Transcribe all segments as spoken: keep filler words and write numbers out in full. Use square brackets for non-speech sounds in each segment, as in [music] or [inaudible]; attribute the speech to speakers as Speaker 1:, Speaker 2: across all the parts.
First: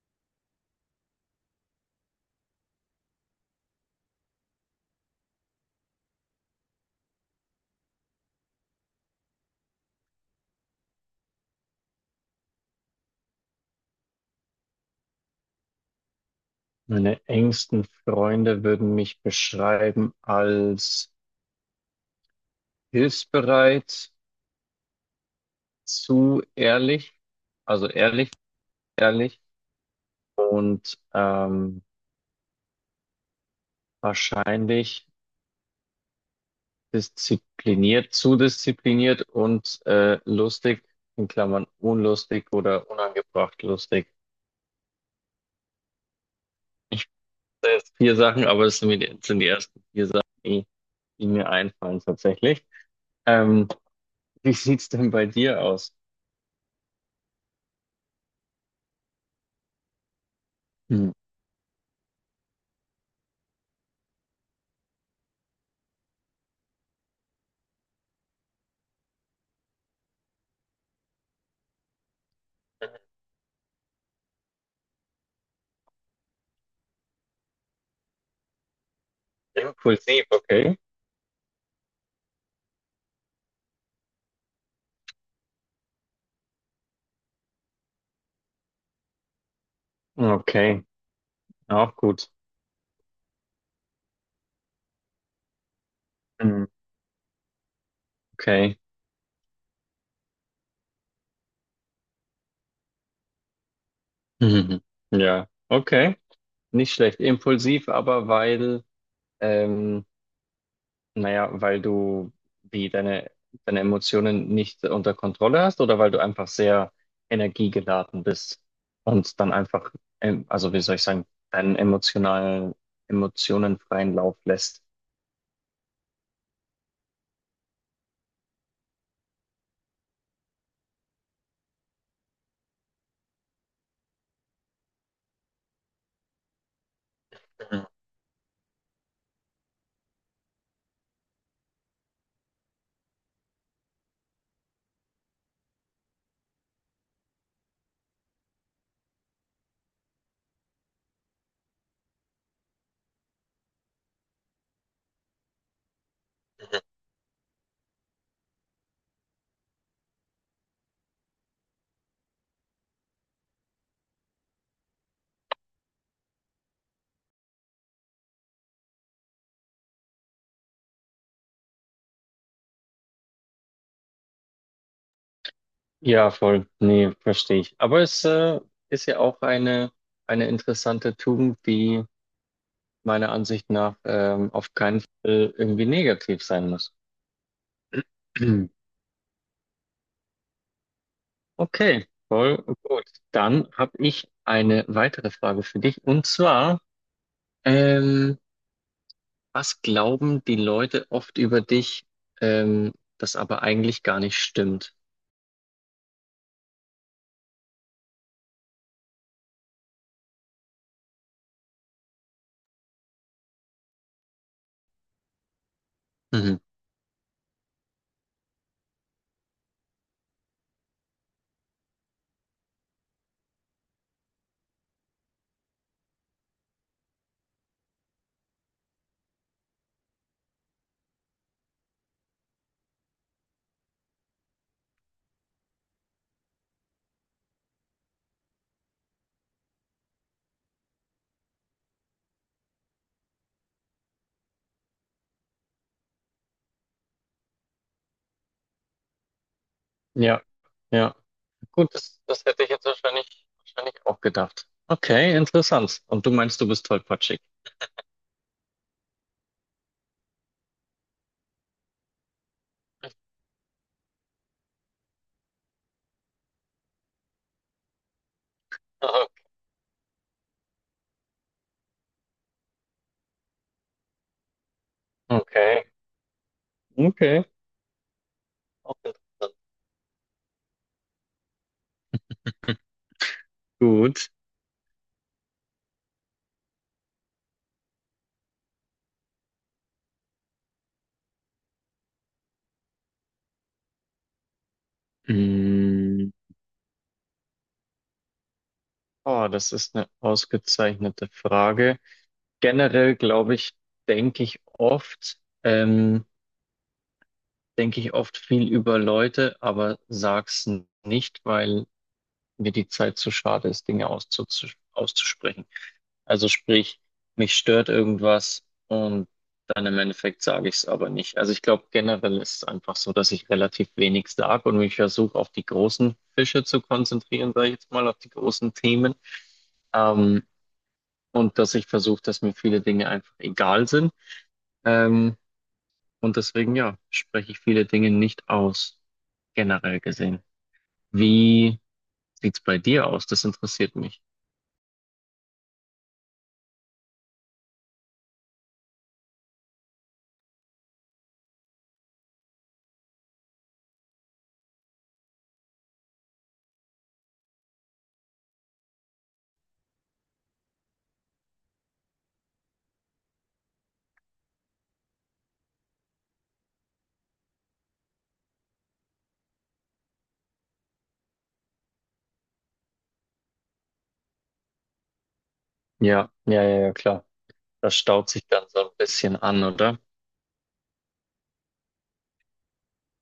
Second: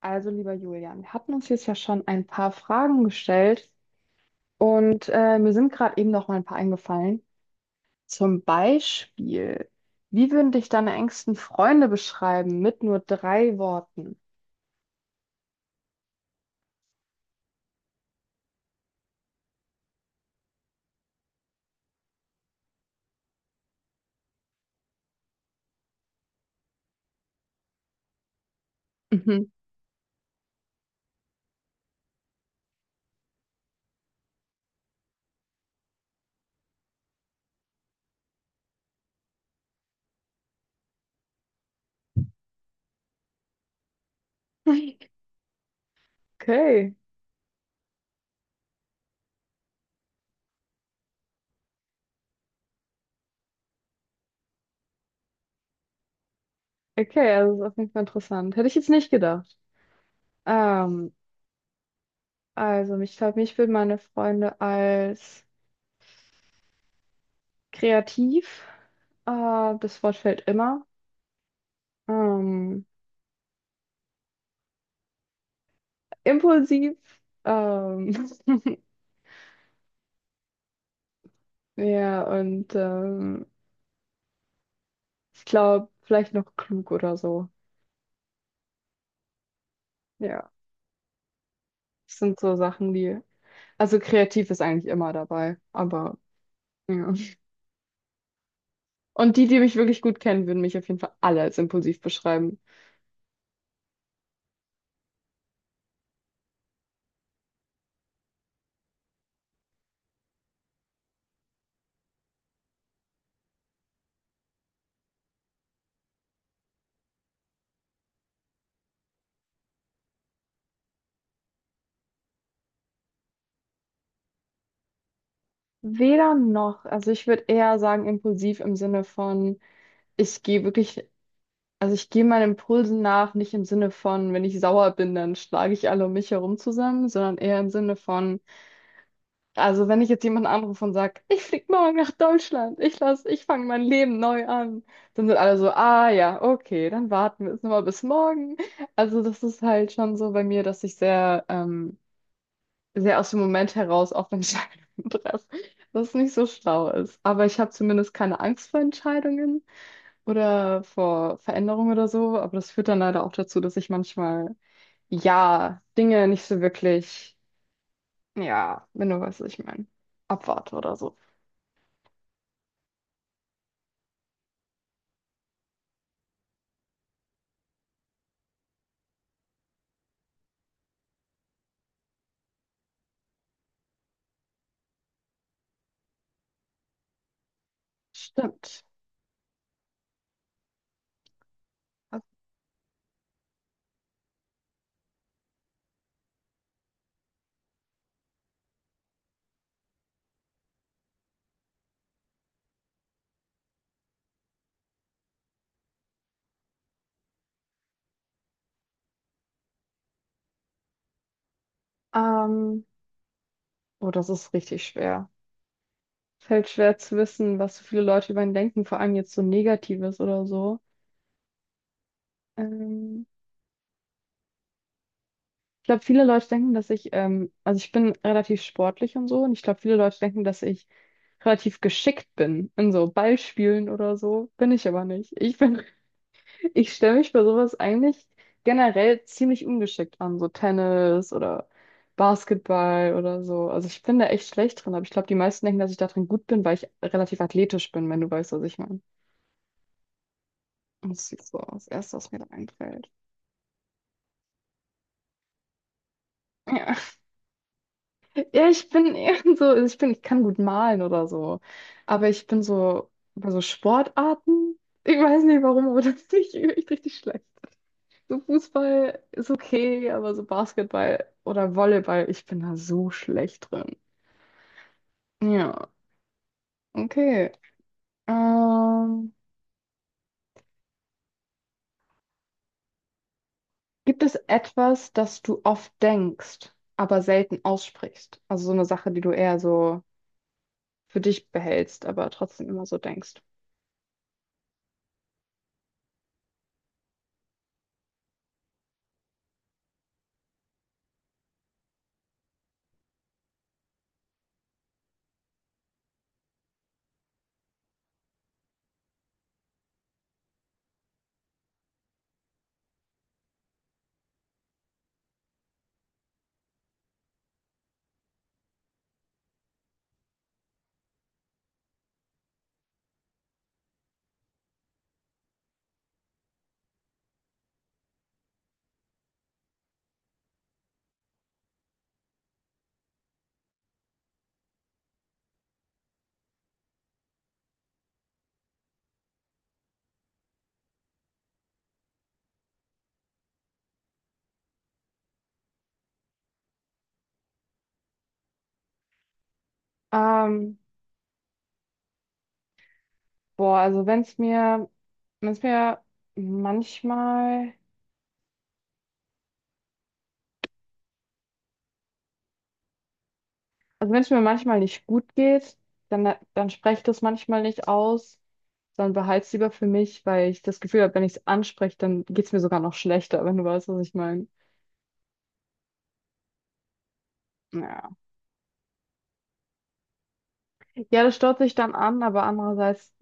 Speaker 1: Also, lieber Julian, wir hatten uns jetzt ja schon ein paar Fragen gestellt und äh, mir sind gerade eben noch mal ein paar eingefallen. Zum Beispiel, wie würden dich deine engsten Freunde beschreiben mit nur drei Worten?
Speaker 2: Meine engsten Freunde würden mich beschreiben als hilfsbereit, zu ehrlich, also ehrlich, ehrlich
Speaker 1: Mhm.
Speaker 2: und ähm, wahrscheinlich diszipliniert, zu diszipliniert und äh, lustig, in Klammern unlustig oder unangebracht lustig.
Speaker 1: [laughs] Okay,
Speaker 2: Das sind jetzt vier Sachen, aber es sind die, sind die ersten vier Sachen, die, die mir einfallen tatsächlich. Ähm, Wie sieht's denn bei dir aus?
Speaker 1: okay, also das ist auf jeden Fall interessant. Hätte ich jetzt nicht gedacht.
Speaker 2: Hm.
Speaker 1: Ähm, also, ich glaube, mich würden meine Freunde als kreativ, äh, das Wort fällt immer, ähm, impulsiv, ähm, [laughs]
Speaker 2: Impulsiv, okay.
Speaker 1: Ja, und ähm, ich glaube, vielleicht noch klug oder so. Ja,
Speaker 2: Okay, auch
Speaker 1: das
Speaker 2: gut.
Speaker 1: sind so Sachen, die. Also kreativ ist eigentlich immer dabei, aber
Speaker 2: Hm.
Speaker 1: ja.
Speaker 2: Okay.
Speaker 1: Und die, die mich wirklich gut kennen, würden mich auf jeden Fall alle als impulsiv beschreiben.
Speaker 2: [laughs] Mhm. Ja, okay. Nicht schlecht. Impulsiv, aber weil, ähm, naja, weil du wie deine, deine Emotionen nicht unter Kontrolle hast oder weil du einfach sehr energiegeladen bist und dann einfach, ähm, also wie soll ich sagen, deinen emotionalen, Emotionen freien Lauf lässt.
Speaker 1: Weder noch. Also ich würde eher sagen, impulsiv im Sinne von, ich gehe wirklich, also ich gehe meinen Impulsen nach, nicht im Sinne von, wenn ich sauer bin, dann schlage ich alle um mich herum zusammen, sondern eher im
Speaker 2: Mhm.
Speaker 1: Sinne von, also wenn ich jetzt jemanden anrufe und sage, ich flieg morgen nach Deutschland, ich lass, ich fange mein Leben neu an, dann sind alle so, ah ja, okay, dann warten wir jetzt nochmal bis morgen. Also das ist halt schon so bei mir, dass ich sehr, ähm, sehr aus dem Moment heraus auf Entscheidungen [laughs] treffe, was nicht so
Speaker 2: Mhm.
Speaker 1: schlau ist. Aber ich habe zumindest keine Angst vor Entscheidungen oder vor Veränderungen oder so. Aber das führt dann leider auch dazu, dass ich manchmal, ja, Dinge nicht so wirklich, ja, wenn du weißt, was ich meine, abwarte oder so.
Speaker 2: Ja, voll. Nee, verstehe ich. Aber es äh, ist ja auch eine, eine interessante Tugend, die meiner Ansicht nach ähm, auf keinen Fall irgendwie negativ sein muss.
Speaker 1: Stimmt.
Speaker 2: [clears throat] Okay, voll gut. Dann habe ich eine weitere Frage für dich. Und zwar, ähm, was glauben die Leute oft über dich, ähm, das aber eigentlich gar nicht stimmt?
Speaker 1: Ähm, oh, das ist richtig schwer.
Speaker 2: Mhm.
Speaker 1: Fällt schwer zu wissen, was so viele Leute über ihn denken, vor allem jetzt so Negatives oder so. Ähm, ich glaube, viele Leute denken, dass ich, ähm, also ich bin relativ sportlich und so, und ich glaube, viele Leute denken, dass ich relativ geschickt bin in so Ballspielen oder so. Bin ich aber nicht. Ich bin [laughs] ich stelle mich bei sowas eigentlich generell ziemlich ungeschickt an, so Tennis oder Basketball oder so. Also ich bin da echt schlecht drin, aber ich glaube, die meisten denken, dass ich da drin gut bin, weil ich relativ athletisch bin, wenn du weißt, was ich meine.
Speaker 2: Ja,
Speaker 1: Und
Speaker 2: ja.
Speaker 1: das ist so das
Speaker 2: Gut,
Speaker 1: Erste,
Speaker 2: das,
Speaker 1: was mir
Speaker 2: das
Speaker 1: da
Speaker 2: hätte ich jetzt
Speaker 1: einfällt.
Speaker 2: wahrscheinlich, wahrscheinlich auch gedacht. Okay, interessant. Und du meinst, du
Speaker 1: [laughs]
Speaker 2: bist
Speaker 1: Ja,
Speaker 2: tollpatschig.
Speaker 1: ja, ich bin [laughs] eher so, also ich bin, ich kann gut malen oder so, aber ich bin so bei so Sportarten, ich weiß nicht warum, aber [laughs] das bin ich echt richtig schlecht. So Fußball
Speaker 2: [laughs]
Speaker 1: ist okay, aber so Basketball oder Volleyball, ich bin da so schlecht drin.
Speaker 2: Okay,
Speaker 1: Ja,
Speaker 2: okay.
Speaker 1: okay.
Speaker 2: Auch interessant.
Speaker 1: Ähm, gibt
Speaker 2: Gut.
Speaker 1: es etwas, das du oft denkst, aber selten aussprichst? Also so eine Sache, die du eher so für dich behältst, aber trotzdem immer so denkst.
Speaker 2: Mm. Oh, das ist eine ausgezeichnete Frage. Generell glaube ich, denke ich oft, ähm, denke ich oft viel über Leute, aber sag's n- nicht, weil mir die Zeit zu schade ist, Dinge auszuzu- auszusprechen. Also sprich, mich stört irgendwas und dann im Endeffekt sage ich es aber nicht. Also ich glaube, generell ist es einfach so, dass ich relativ wenig sage und mich versuche, auf die großen Fische zu konzentrieren, sage ich jetzt mal, auf die großen Themen. Ähm, und dass ich versuche, dass mir viele Dinge einfach egal sind. Ähm, und deswegen, ja, spreche ich viele Dinge nicht aus, generell gesehen. Wie sieht's bei dir aus? Das interessiert mich.
Speaker 1: Ähm, boah, also wenn es mir, wenn es mir manchmal. Also wenn es mir manchmal nicht gut geht, dann, dann spreche ich das manchmal nicht aus, sondern behalte es lieber für mich, weil ich das Gefühl habe, wenn ich es anspreche, dann geht es mir sogar noch schlechter, wenn du weißt, was ich meine.
Speaker 2: Ja, ja, ja, ja, klar. Das
Speaker 1: Ja.
Speaker 2: staut sich dann so ein bisschen an, oder?
Speaker 1: Ja, das staut sich dann an, aber andererseits,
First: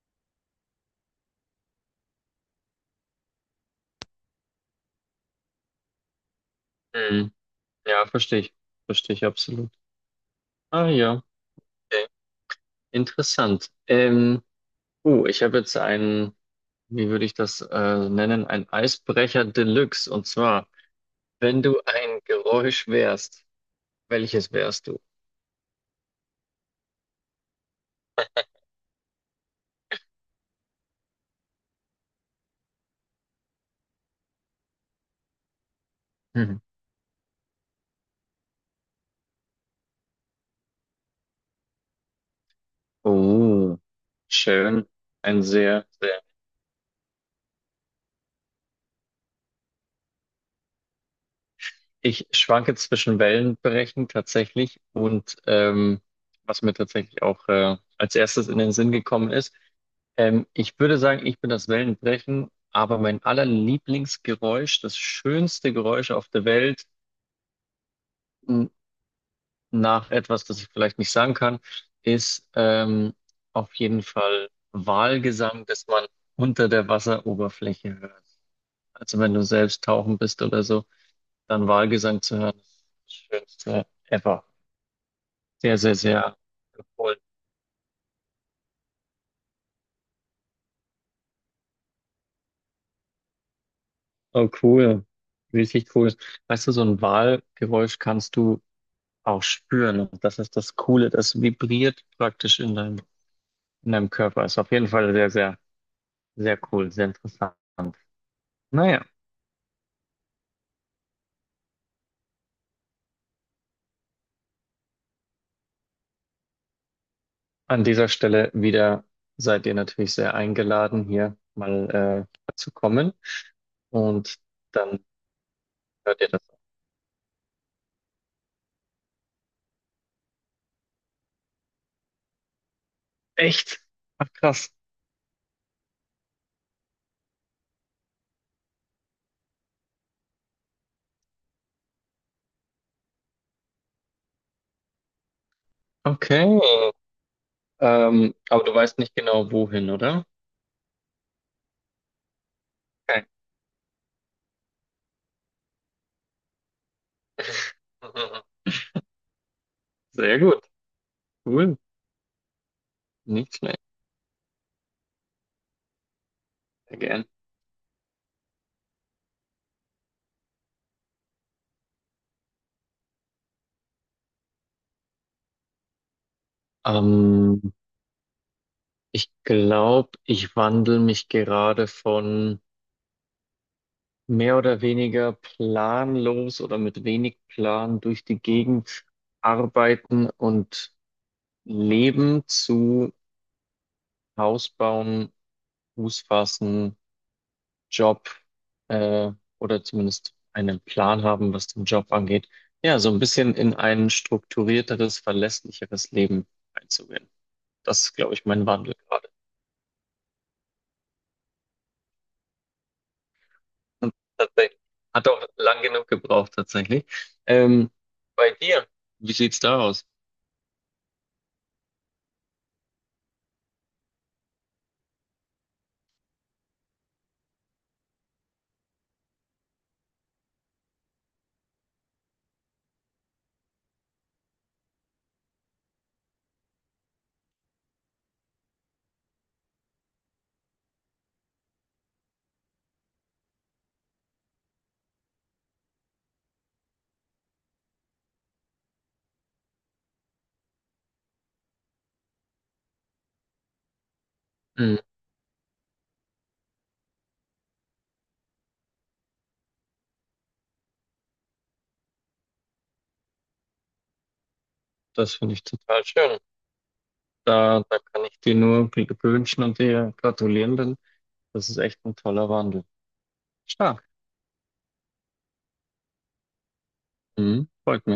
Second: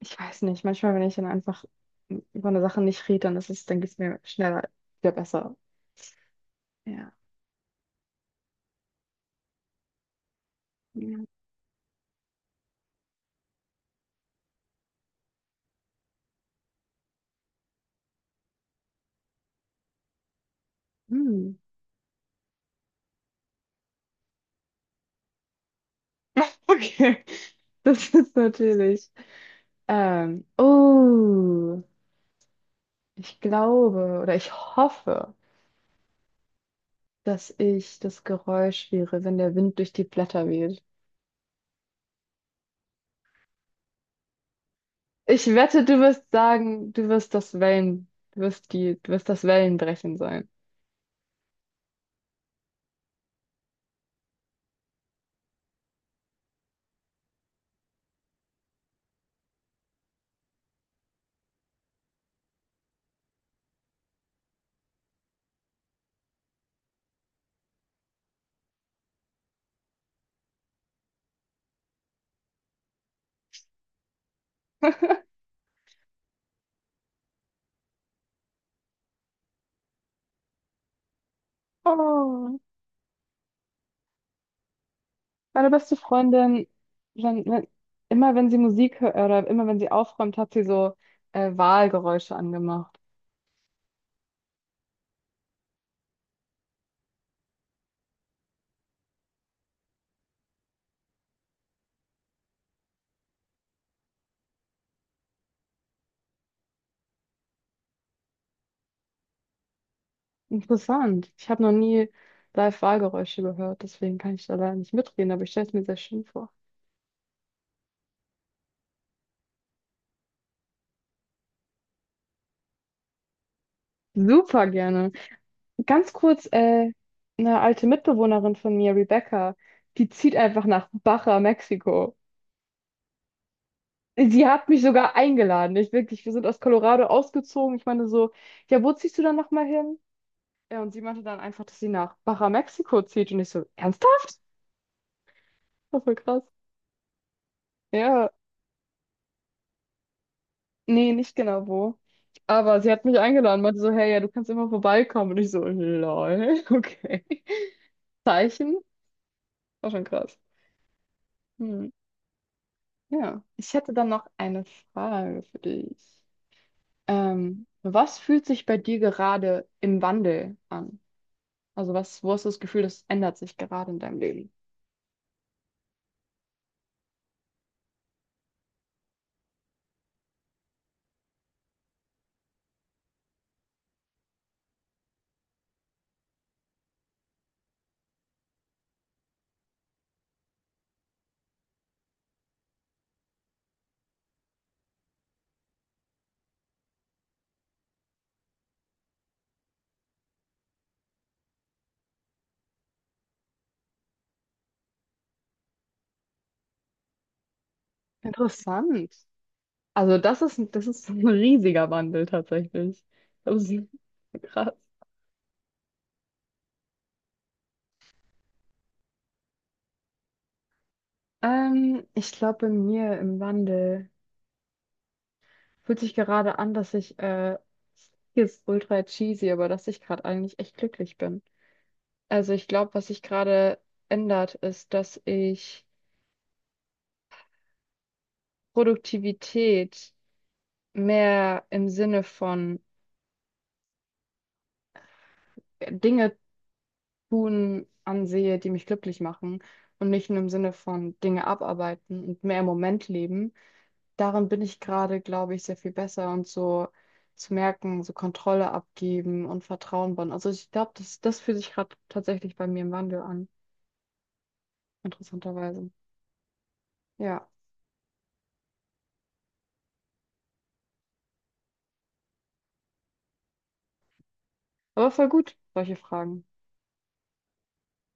Speaker 1: ich weiß nicht, manchmal, wenn ich dann einfach über eine Sache nicht rede, dann ist es, dann geht es mir schneller wieder besser. Ja.
Speaker 2: Mhm. Ja, verstehe ich. Verstehe ich absolut. Ah ja,
Speaker 1: Ja.
Speaker 2: okay. Interessant. Ähm, uh, ich habe jetzt einen, wie würde ich das äh, nennen, ein Eisbrecher Deluxe. Und zwar,
Speaker 1: Hm.
Speaker 2: wenn du ein Geräusch wärst. Welches wärst du?
Speaker 1: Okay. [laughs] Das ist natürlich. Ähm, oh, ich glaube oder ich hoffe,
Speaker 2: Mhm.
Speaker 1: dass ich das Geräusch wäre, wenn der Wind durch die Blätter weht.
Speaker 2: Oh, schön. Ein
Speaker 1: Ich wette,
Speaker 2: sehr,
Speaker 1: du
Speaker 2: sehr.
Speaker 1: wirst sagen, du wirst das Wellen, du wirst die, du wirst das Wellenbrechen sein.
Speaker 2: Ich schwanke zwischen Wellenbrechen tatsächlich und ähm, was mir tatsächlich auch äh, als erstes in den Sinn gekommen ist. Ähm, ich würde sagen, ich bin das Wellenbrechen, aber mein allerlieblingsgeräusch, das schönste Geräusch auf der Welt, n- nach etwas, das ich vielleicht nicht sagen kann, ist ähm, auf jeden Fall
Speaker 1: [laughs]
Speaker 2: Walgesang, das man unter der Wasseroberfläche hört. Also wenn du selbst tauchen bist oder so, dann Walgesang zu hören,
Speaker 1: Oh,
Speaker 2: ist das Schönste ever.
Speaker 1: meine
Speaker 2: Sehr, sehr,
Speaker 1: beste
Speaker 2: sehr
Speaker 1: Freundin,
Speaker 2: empfohlen.
Speaker 1: wenn, wenn, immer wenn sie Musik hört oder immer wenn sie aufräumt, hat sie so äh, Wahlgeräusche angemacht.
Speaker 2: Oh, cool. Richtig cool. Weißt du, so ein Walgeräusch kannst du auch spüren. Und das ist das Coole. Das vibriert praktisch in deinem, in deinem Körper. Ist auf jeden Fall sehr, sehr, sehr cool, sehr interessant. Naja,
Speaker 1: Interessant. Ich habe noch nie live Wahlgeräusche gehört, deswegen kann ich da leider nicht mitreden, aber ich stelle es mir sehr schön vor.
Speaker 2: an dieser Stelle wieder seid ihr natürlich sehr eingeladen, hier mal äh, zu kommen. Und
Speaker 1: Super
Speaker 2: dann
Speaker 1: gerne. Ganz
Speaker 2: hört ihr
Speaker 1: kurz,
Speaker 2: das.
Speaker 1: äh, eine alte Mitbewohnerin von mir, Rebecca, die zieht einfach nach Baja, Mexiko.
Speaker 2: Echt? Ach,
Speaker 1: Sie hat
Speaker 2: krass.
Speaker 1: mich sogar eingeladen. Ich wirklich, wir sind aus Colorado ausgezogen. Ich meine so, ja, wo ziehst du dann nochmal hin? Ja, und sie meinte dann einfach, dass sie nach Baja, Mexiko zieht. Und ich so, ernsthaft? Das war voll krass.
Speaker 2: Okay.
Speaker 1: Ja,
Speaker 2: Ähm, aber du weißt nicht genau wohin, oder?
Speaker 1: nee, nicht genau wo. Aber sie hat mich
Speaker 2: Okay.
Speaker 1: eingeladen, meinte so, hey, ja, du kannst immer vorbeikommen. Und ich so, lol, okay. [laughs]
Speaker 2: [laughs]
Speaker 1: Zeichen? War schon krass.
Speaker 2: Sehr gut. Cool.
Speaker 1: Hm. Ja,
Speaker 2: Nicht
Speaker 1: ich
Speaker 2: schlecht.
Speaker 1: hätte dann noch eine Frage für dich.
Speaker 2: Sehr gern.
Speaker 1: Ähm, was fühlt sich bei dir gerade im Wandel an? Also was, wo hast du das Gefühl, das ändert sich gerade in deinem Leben?
Speaker 2: Ähm, Ich glaube, ich wandel mich gerade von mehr oder weniger planlos oder mit wenig Plan durch die Gegend arbeiten und leben zu Haus bauen, Fuß fassen, Job äh, oder zumindest einen Plan haben, was den Job angeht, ja, so ein bisschen in ein strukturierteres, verlässlicheres Leben einzugehen. Das ist, glaube ich, mein Wandel
Speaker 1: Interessant.
Speaker 2: gerade.
Speaker 1: Also das ist, das ist [laughs] ein riesiger Wandel tatsächlich. Das ist
Speaker 2: Und
Speaker 1: krass.
Speaker 2: tatsächlich. Hat auch lang genug gebraucht, tatsächlich. Ähm, Bei dir, wie sieht's da aus?
Speaker 1: Ähm, ich glaube, bei mir im Wandel fühlt sich gerade an, dass ich, äh, hier ist ultra cheesy, aber dass ich gerade eigentlich echt glücklich bin. Also ich glaube, was sich gerade ändert, ist, dass ich Produktivität mehr im Sinne von Dinge tun ansehe, die mich glücklich machen und nicht nur im Sinne von Dinge abarbeiten und mehr im Moment leben. Darin bin ich
Speaker 2: Hm,
Speaker 1: gerade, glaube ich, sehr viel besser und so zu merken, so Kontrolle abgeben und Vertrauen bauen. Also ich glaube, das, das fühlt sich gerade tatsächlich bei mir im Wandel an,
Speaker 2: das finde ich
Speaker 1: interessanterweise.
Speaker 2: total schön.
Speaker 1: Ja,
Speaker 2: Da, da kann ich dir nur Glück wünschen und dir gratulieren, denn das ist echt ein toller Wandel. Stark.
Speaker 1: aber voll gut, solche Fragen.
Speaker 2: Mhm, freut mich.